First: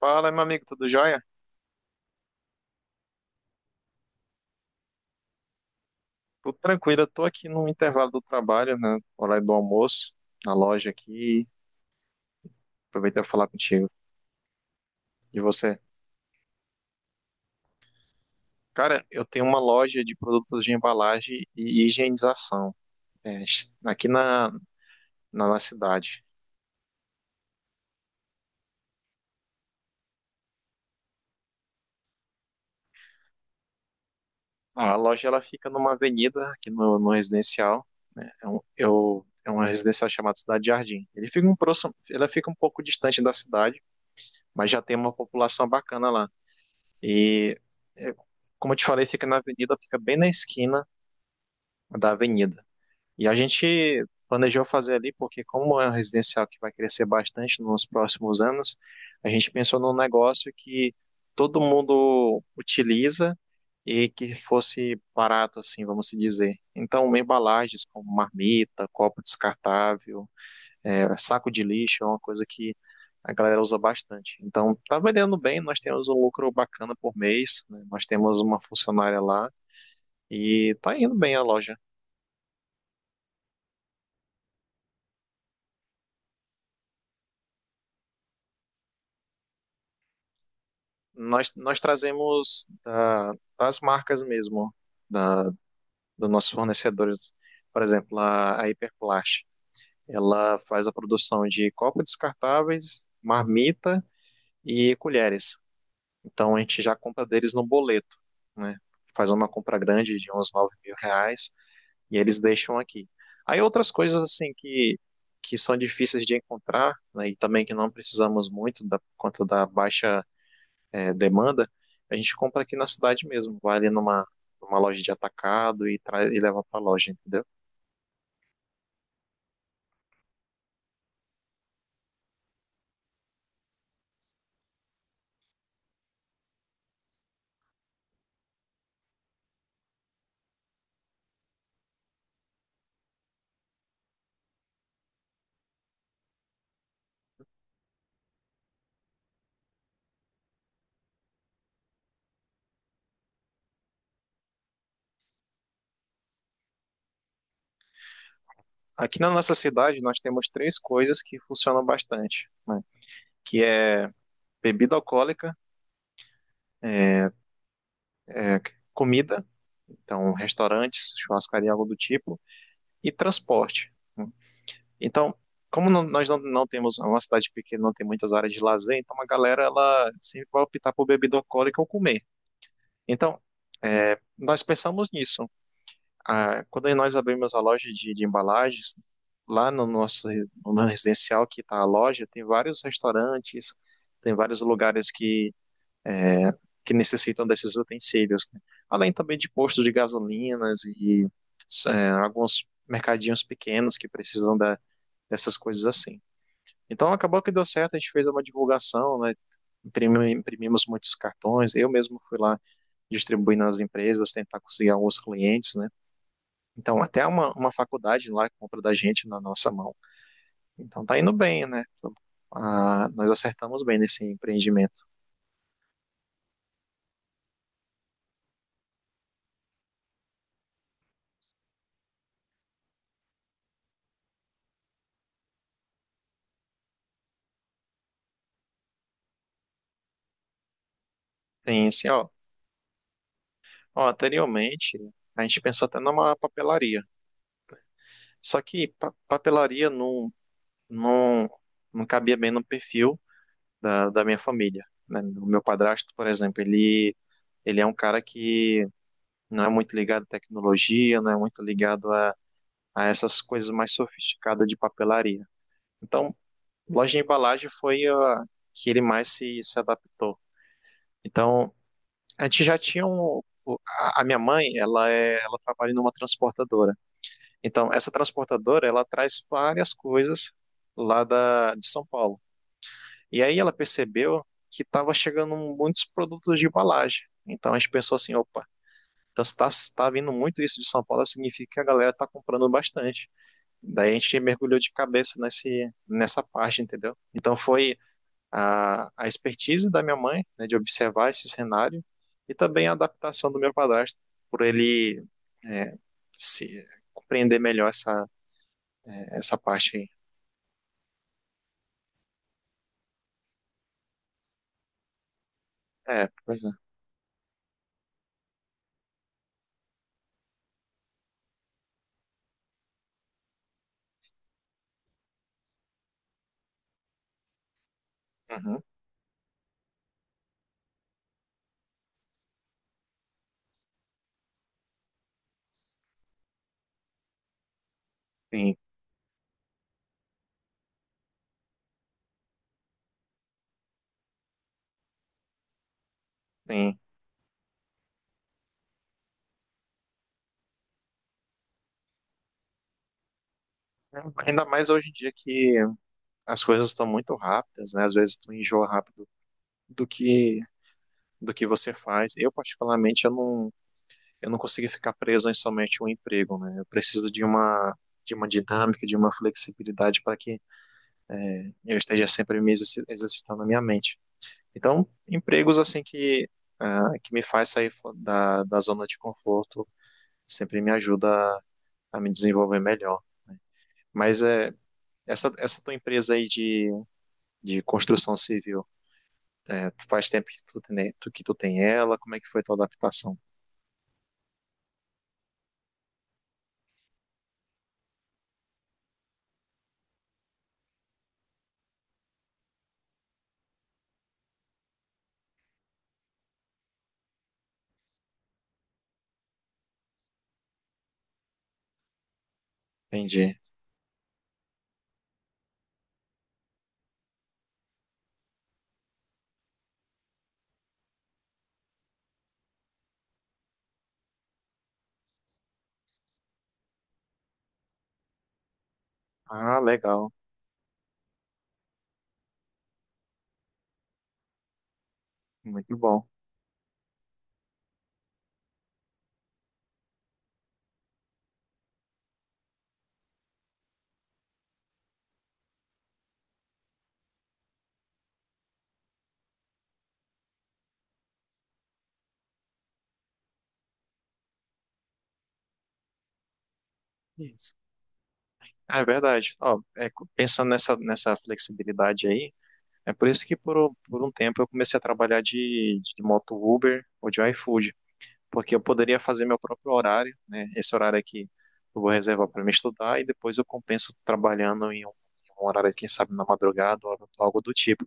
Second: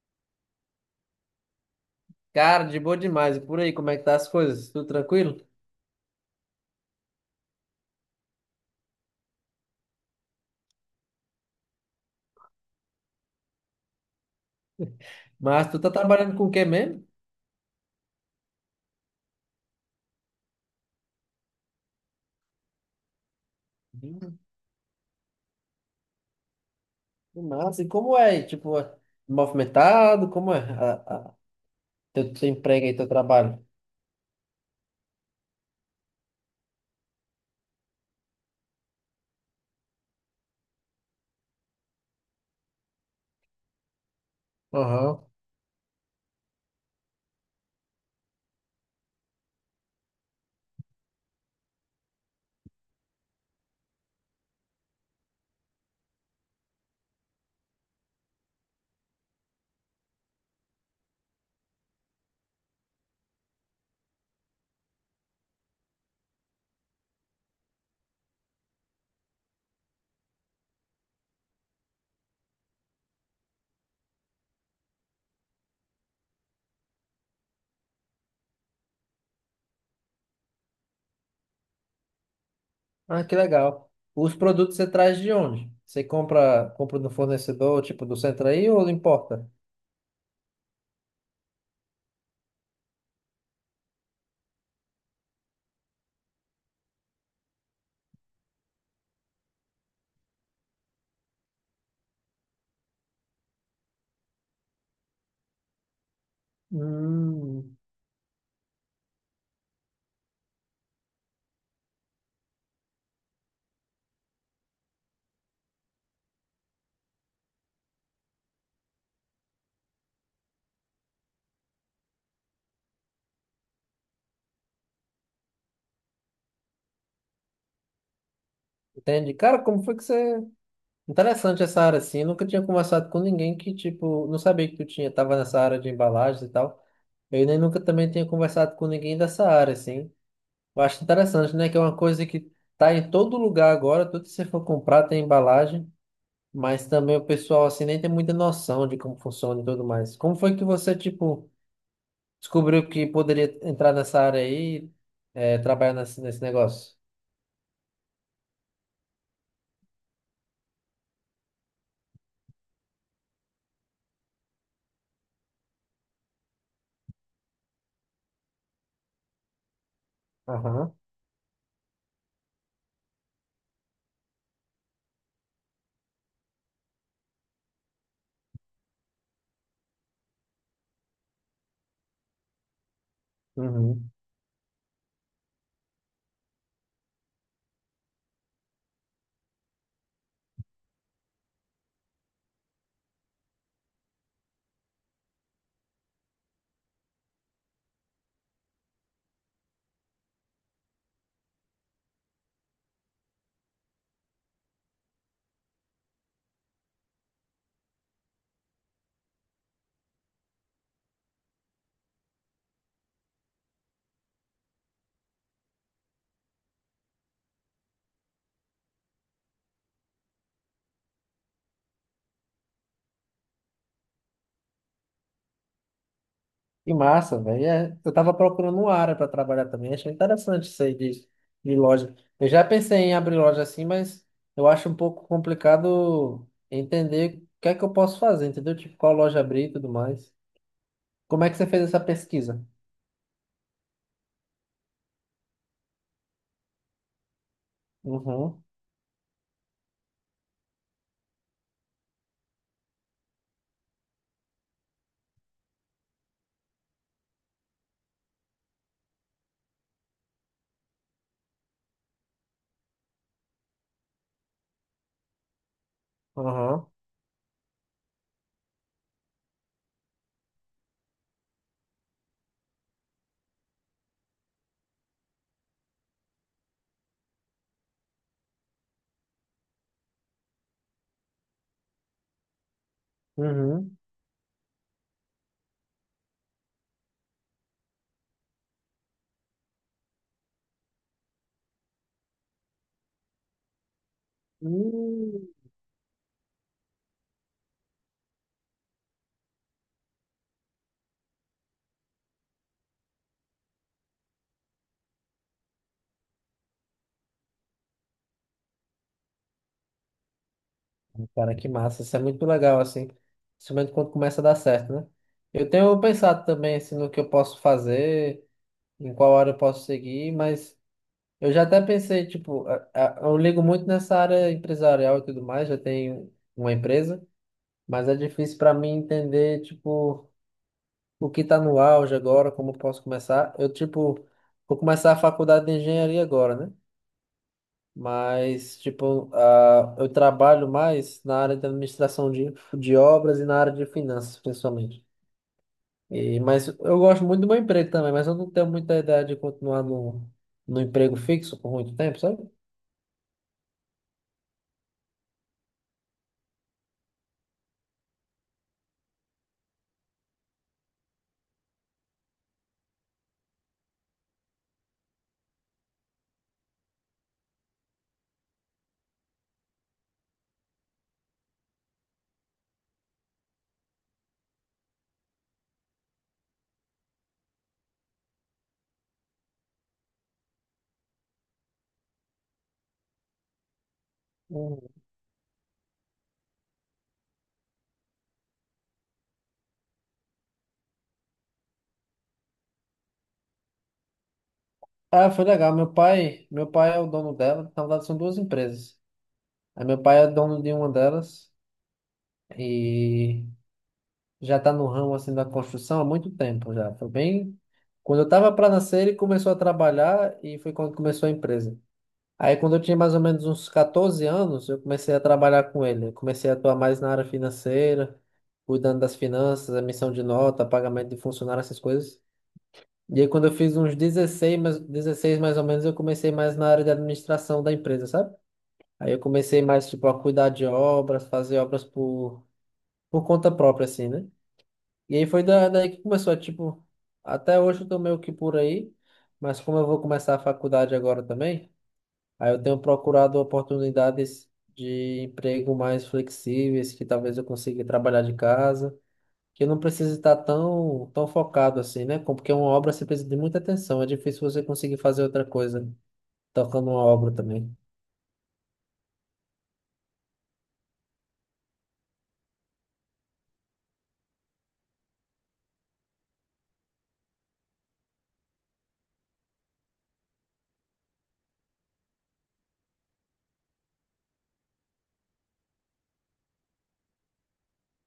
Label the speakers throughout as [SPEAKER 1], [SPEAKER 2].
[SPEAKER 1] Fala, meu amigo, tudo jóia?
[SPEAKER 2] Cara, de boa demais. E por aí, como é que tá as coisas? Tudo tranquilo?
[SPEAKER 1] Tudo tranquilo, eu tô aqui no intervalo do trabalho, né? Horário do almoço, na loja aqui. Aproveitei pra falar contigo. E
[SPEAKER 2] Mas
[SPEAKER 1] você?
[SPEAKER 2] tu tá trabalhando com o que mesmo?
[SPEAKER 1] Cara, eu tenho uma loja de produtos de embalagem e higienização, é, aqui
[SPEAKER 2] Hum,
[SPEAKER 1] na cidade.
[SPEAKER 2] que massa. E como é aí? Tipo, é movimentado? Como é a- teu, teu emprego aí, teu trabalho?
[SPEAKER 1] A loja, ela fica numa avenida aqui no residencial, né? É uma residencial chamada Cidade Jardim. Ele fica um próximo, Ela fica um pouco distante da cidade, mas já tem uma
[SPEAKER 2] Aham.
[SPEAKER 1] população bacana lá. E, é, Como eu te falei, fica na avenida, fica bem na esquina da avenida. E a gente planejou fazer ali porque, como é um residencial que vai crescer bastante nos próximos anos, a gente pensou num negócio que todo mundo utiliza e que fosse barato, assim, vamos se dizer. Então, embalagens como marmita, copo descartável, saco de lixo é uma coisa que a galera usa bastante. Então, tá vendendo bem, nós temos um lucro bacana por mês, né? Nós temos uma funcionária lá e tá indo bem a loja.
[SPEAKER 2] Ah, que legal. Os produtos você traz de onde? Você compra do fornecedor, tipo, do centro aí ou importa?
[SPEAKER 1] Nós trazemos das marcas mesmo, da, dos nossos fornecedores. Por exemplo, a Hiperplast, ela faz a produção de copos descartáveis, marmita e colheres. Então, a gente já compra deles no
[SPEAKER 2] Hum,
[SPEAKER 1] boleto, né? Faz uma compra grande de uns R$ 9.000 e eles deixam aqui. Aí outras coisas assim que são difíceis de encontrar, né, e também que não precisamos muito da, por conta da baixa demanda, a gente compra aqui na cidade mesmo, vai ali numa loja de atacado e, traz, e leva para a loja, entendeu?
[SPEAKER 2] entende? Cara, como foi que você... Interessante essa área, assim. Eu nunca tinha conversado com ninguém que, tipo, não sabia que tu tinha, tava nessa área de embalagens e tal. Eu nem nunca também tinha conversado com ninguém dessa área, assim. Eu acho interessante, né? Que é uma coisa que tá em todo lugar agora, tudo que você for comprar tem embalagem, mas também o pessoal, assim, nem tem muita noção de como funciona e tudo mais. Como foi que você, tipo, descobriu que poderia entrar nessa área aí, é, trabalhar nesse negócio?
[SPEAKER 1] Aqui na nossa cidade nós temos três coisas que funcionam bastante, né, que é bebida alcoólica, é, comida, então
[SPEAKER 2] Aham.
[SPEAKER 1] restaurantes, churrascaria, algo do tipo, e transporte. Né? Então, como nós não temos uma cidade pequena, não tem muitas áreas de lazer, então a galera ela sempre vai optar por bebida alcoólica ou comer. Então,
[SPEAKER 2] Uhum.
[SPEAKER 1] nós pensamos nisso. Ah, quando nós abrimos a loja de embalagens, lá no nosso no nosso residencial que está a loja, tem vários restaurantes, tem vários lugares que necessitam desses utensílios, né? Além também de postos de gasolinas e alguns mercadinhos pequenos que precisam dessas coisas assim. Então acabou que deu certo, a gente fez uma divulgação, né? Imprimimos muitos cartões, eu mesmo fui lá distribuir nas empresas, tentar conseguir alguns clientes, né? Então até uma faculdade lá compra da gente na nossa mão. Então tá indo bem, né? Ah, nós acertamos bem nesse empreendimento.
[SPEAKER 2] Que massa, velho. É, eu tava procurando uma área para trabalhar também. Achei interessante isso aí de loja. Eu já pensei em abrir loja assim, mas eu acho um pouco complicado entender o que é que eu posso fazer, entendeu? Tipo, qual loja abrir e tudo mais. Como é que você fez
[SPEAKER 1] Tem
[SPEAKER 2] essa
[SPEAKER 1] assim, ó,
[SPEAKER 2] pesquisa?
[SPEAKER 1] anteriormente a gente pensou até numa papelaria, só
[SPEAKER 2] Uhum.
[SPEAKER 1] que papelaria não, não cabia bem no perfil da minha família. Né? O meu padrasto, por exemplo, ele é um cara que não é muito ligado à tecnologia, não é muito ligado a essas coisas mais sofisticadas de papelaria. Então,
[SPEAKER 2] Aham.
[SPEAKER 1] loja de embalagem foi a que ele mais se adaptou. Então, a gente já tinha a minha mãe, ela trabalha numa transportadora. Então, essa transportadora, ela traz várias coisas lá de São Paulo. E aí ela
[SPEAKER 2] Uhum.
[SPEAKER 1] percebeu que estava chegando muitos produtos de embalagem. Então a gente pensou assim, opa, então se tá vindo muito isso de São Paulo, significa que a galera está comprando bastante. Daí a gente mergulhou de cabeça
[SPEAKER 2] Hum.
[SPEAKER 1] nessa parte, entendeu? Então foi a expertise da minha mãe, né, de observar esse cenário, e também a adaptação do meu padrasto, por ele é, se compreender melhor essa parte aí.
[SPEAKER 2] Cara, que massa. Isso é muito legal, assim. Principalmente quando começa a dar certo, né? Eu tenho
[SPEAKER 1] É,
[SPEAKER 2] pensado
[SPEAKER 1] pois é.
[SPEAKER 2] também, assim, no que eu posso fazer, em qual área eu posso seguir, mas... Eu já até pensei, tipo, eu ligo muito nessa área empresarial e tudo mais, já tenho uma empresa, mas é difícil para
[SPEAKER 1] Uhum,
[SPEAKER 2] mim entender, tipo, o que tá no auge agora, como eu posso começar. Eu, tipo, vou começar a faculdade de engenharia agora, né?
[SPEAKER 1] sim,
[SPEAKER 2] Mas, tipo, ah, eu trabalho mais na área de administração de obras e na área de finanças, principalmente. E, mas
[SPEAKER 1] sim.
[SPEAKER 2] eu gosto muito do meu emprego também, mas eu não tenho muita ideia de continuar no, no emprego fixo por muito tempo, sabe?
[SPEAKER 1] Ainda mais hoje em dia que as coisas estão muito rápidas, né? Às vezes tu enjoa rápido do que você faz. Eu particularmente eu não consigo ficar preso em somente um emprego, né? Eu preciso de uma dinâmica, de uma flexibilidade para que eu esteja sempre me exercitando a minha mente. Então, empregos assim que me faz sair da zona de conforto sempre me ajuda a me desenvolver melhor. Mas é essa tua empresa aí de construção civil. É, tu faz tempo que tu tem ela, como é que foi tua adaptação?
[SPEAKER 2] Ah, foi legal. Meu pai é o dono dela. Na verdade, são duas empresas. Aí meu pai é dono de uma delas e já está no ramo assim da construção há muito tempo já. Foi bem quando eu estava para nascer, ele começou a trabalhar e foi quando começou a empresa. Aí quando eu tinha mais ou menos
[SPEAKER 1] Entendi.
[SPEAKER 2] uns 14 anos, eu comecei a trabalhar com ele. Eu comecei a atuar mais na área financeira, cuidando das finanças, emissão de nota, pagamento de funcionário, essas coisas. E aí, quando eu fiz uns 16 mais ou menos, eu comecei mais na área de administração da empresa, sabe? Aí eu comecei
[SPEAKER 1] Ah,
[SPEAKER 2] mais, tipo, a
[SPEAKER 1] legal,
[SPEAKER 2] cuidar de obras, fazer obras por conta própria, assim, né? E aí foi daí
[SPEAKER 1] muito
[SPEAKER 2] que
[SPEAKER 1] bom.
[SPEAKER 2] começou, tipo, até hoje eu tô meio que por aí, mas como eu vou começar a faculdade agora também, aí eu tenho procurado oportunidades de emprego mais flexíveis, que talvez eu consiga trabalhar de casa que não precisa estar tão, tão focado assim, né? Com- Porque uma obra você precisa de muita atenção. É difícil você conseguir fazer outra coisa tocando uma obra
[SPEAKER 1] Isso.
[SPEAKER 2] também.
[SPEAKER 1] Ah, é verdade. Ó, pensando nessa flexibilidade aí, é por isso que por um tempo eu comecei a trabalhar de moto Uber ou de iFood, porque eu poderia fazer meu próprio horário, né? Esse horário aqui eu vou reservar para me estudar e depois eu compenso trabalhando em um horário, quem sabe, na madrugada ou algo do tipo.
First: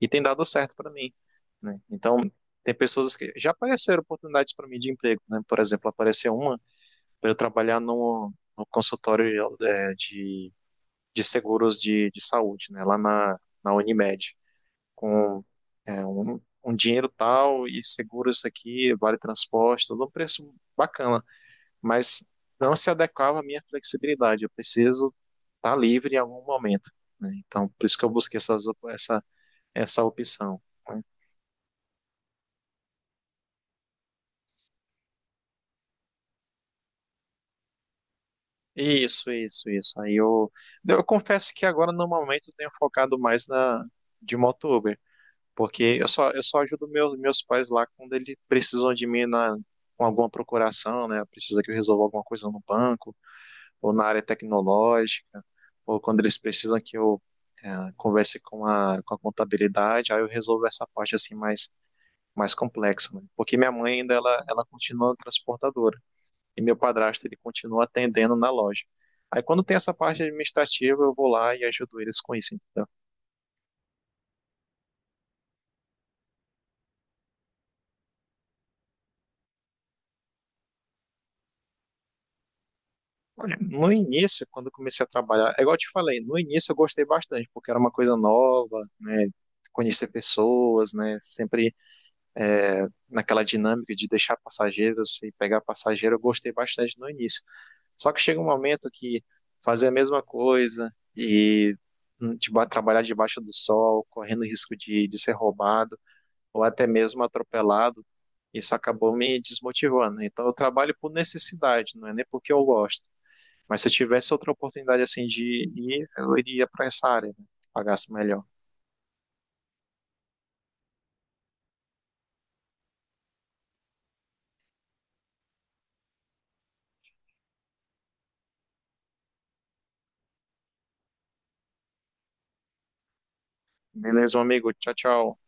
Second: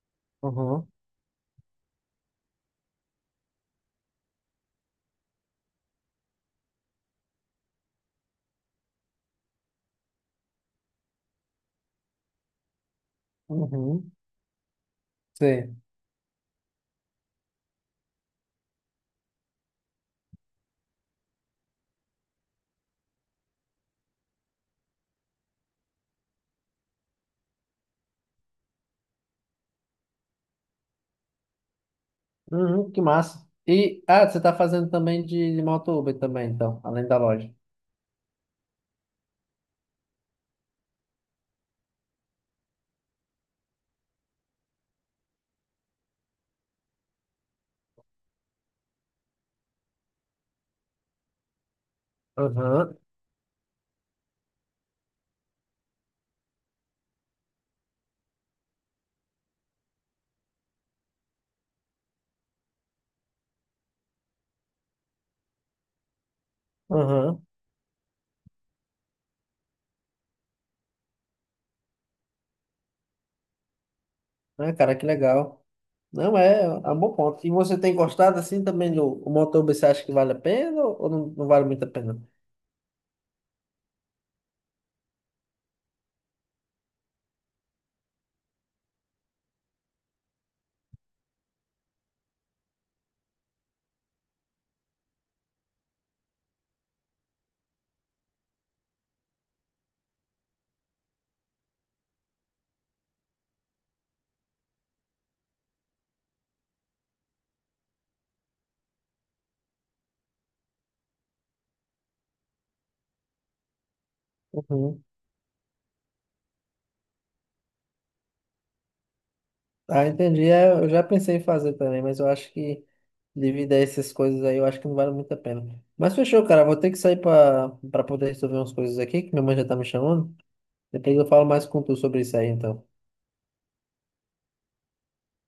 [SPEAKER 1] E tem dado certo
[SPEAKER 2] Uhum.
[SPEAKER 1] para mim, né? Então, tem pessoas que já apareceram oportunidades para mim de emprego, né? Por exemplo, apareceu uma para eu trabalhar no consultório de seguros de saúde, né? Lá na
[SPEAKER 2] Uhum.
[SPEAKER 1] Unimed, com
[SPEAKER 2] Sei.
[SPEAKER 1] um dinheiro tal e seguro isso aqui, vale transporte, tudo um preço bacana, mas não se adequava à minha flexibilidade. Eu preciso estar livre em algum momento. Né? Então, por isso que eu busquei essa opção. Né?
[SPEAKER 2] Uhum, que massa. E, ah, você está fazendo também de moto Uber também, então, além da loja.
[SPEAKER 1] Isso, isso, isso. Aí eu confesso que agora no momento eu tenho focado mais na de motoboy, porque eu só ajudo meus pais lá quando eles precisam de mim na com alguma procuração, né? Precisa que eu resolva alguma coisa no
[SPEAKER 2] Uhum.
[SPEAKER 1] banco ou na área tecnológica, ou quando eles precisam que eu converse com a contabilidade, aí eu resolvo essa parte assim mais complexa, né? Porque minha mãe ainda ela continua transportadora e meu padrasto ele
[SPEAKER 2] Uhum.
[SPEAKER 1] continua atendendo na loja. Aí quando tem essa parte administrativa, eu vou lá e ajudo eles com isso, entendeu?
[SPEAKER 2] Ah, cara, que legal. Não, é, é um bom ponto. E você tem gostado assim também do o motor, você acha que vale a pena ou não, não vale muito a pena?
[SPEAKER 1] Olha, no início, quando eu comecei a trabalhar, é igual eu te falei, no início eu gostei bastante, porque era uma coisa nova, né? Conhecer pessoas, né? Sempre naquela dinâmica de deixar passageiros e pegar passageiro, eu gostei bastante no início. Só que chega um momento que fazer a mesma coisa e trabalhar debaixo do sol, correndo risco de ser roubado, ou até mesmo atropelado, isso acabou me desmotivando. Então eu trabalho por necessidade, não é nem porque eu gosto. Mas se eu tivesse outra oportunidade
[SPEAKER 2] Uhum.
[SPEAKER 1] assim de ir, eu iria para essa área, né? Pagasse melhor.
[SPEAKER 2] Ah, entendi. É, eu já pensei em fazer também, mas eu acho que devido a essas coisas aí, eu acho que não vale muito a pena. Mas fechou, cara. Vou ter que sair para poder resolver umas coisas aqui, que minha mãe já tá me chamando. Depois eu falo mais com tu sobre isso aí, então.
[SPEAKER 1] Beleza, meu amigo. Tchau, tchau.